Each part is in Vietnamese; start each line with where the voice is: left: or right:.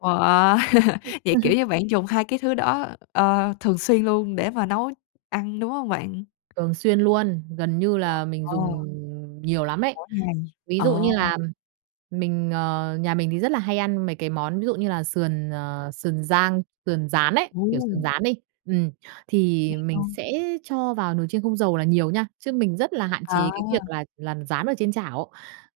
left: Wow! Vậy, kiểu như, bạn dùng 2 cái thứ đó, ờ, thường xuyên luôn để mà nấu ăn, đúng hông bạn?
right: Thường xuyên luôn, gần như là mình
left: Wow!
right: dùng nhiều lắm ấy.
left: Mỗi ngày,
right: Ví
left: ờ.
right: dụ như là mình, ờ nhà mình thì rất là hay ăn mấy cái món ví dụ như là sườn, ờ, sườn rang, sườn rán ấy, kiểu, sườn
left: Ồ!
right: rán đi, ừm, thì
left: [unintelligible] Ờ.
right: mình sẽ cho vào nồi chiên không dầu là nhiều nha, chứ mình rất là hạn chế cái việc
left: À!
right: là làm rán ở trên chảo,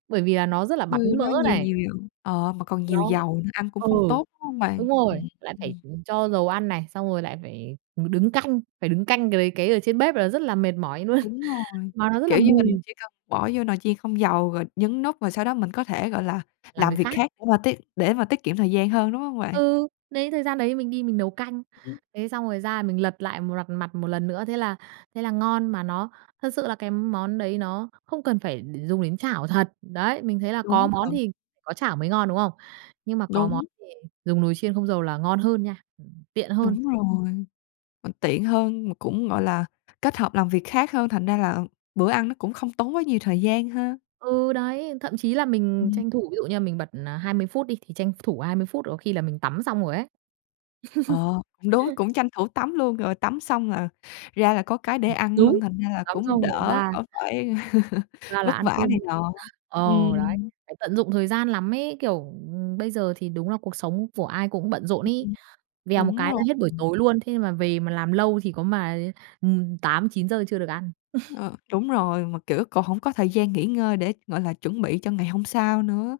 right: bởi vì là nó rất là
left: Ừ,
right: bắn mỡ
left: nó nhiều,
right: này.
left: nhiều, nhiều ờ, mà còn nhiều
right: Nó
left: dầu nữa, ăn cũng
right: ừ,
left: không tốt, đúng hông bạn?
right: đúng rồi,
left: Ừm,
right: lại phải,
left: ừm.
right: ừm, cho dầu ăn này, xong rồi lại phải, ừm, đứng canh, phải đứng canh cái đấy, cái ở trên bếp là rất là mệt mỏi luôn,
left: Đúng rồi,
right: mà nó rất là
left: kiểu như, mình
right: mùi.
left: chỉ cần bỏ vô nồi chiên không dầu rồi nhấn nút rồi sau đó mình có thể, gọi là,
right: Làm
left: làm
right: việc
left: việc
right: khác.
left: khác để mà tiết để mà tiết kiệm thời gian hơn, đúng hông bạn?
right: Ừ, đấy, thời gian đấy mình đi mình nấu canh.
left: Ừm.
right: Thế xong rồi ra mình lật lại m rặt mặt 1 lần nữa, thế là thế là ngon, mà nó thật sự là cái món đấy nó không cần phải đ dùng đến chảo thật. Đấy, mình thấy là có
left: Đúng
right: món
left: thật.
right: thì có chảo mới ngon, đúng không? Nhưng mà có món
left: Đúng.
right: thì dùng nồi chiên không dầu là ngon hơn nha, ừm, tiện hơn.
left: Đúng rồi. Tiện hơn mà cũng, gọi là, kết hợp làm việc khác hơn, thành ra là bữa ăn nó cũng không tốn quá nhiều thời gian ha.
right: Ừ, đấy, thậm chí là mình
left: Ừm.
right: tranh thủ ví dụ như là mình bật, à, 20 phút đi, thì tranh thủ 20 phút có khi là mình tắm xong rồi ấy.
left: Ờ, cũng đúng, cũng tranh thủ tắm luôn, rồi tắm xong là ra là có cái để
right: Ừm,
left: ăn luôn,
right: đúng,
left: thành ra là
right: tắm
left: cũng
right: xong rồi
left: đỡ
right: ra
left: đỡ phải
right: ra là
left: vất
right: ăn
left: vả
right: cơm
left: này
right: luôn.
left: nọ.
right: Ờ, đấy,
left: Ừm.
right: phải tận dụng thời gian lắm ấy, kiểu, ừm, bây giờ thì đúng là cuộc sống của ai cũng bận rộn
left: Ưm,
right: ấy,
left: ừm.
right: vèo một
left: Đúng
right: cái
left: rồi.
right: là hết buổi
left: Ừm.
right: tối luôn, thế mà về mà làm lâu thì có mà, ừm, 8:00-9:00 chưa được ăn.
left: Ờ, đúng rồi, mà, kiểu, còn hổng có thời gian nghỉ ngơi để, gọi là, chuẩn bị cho ngày hôm sau nữa.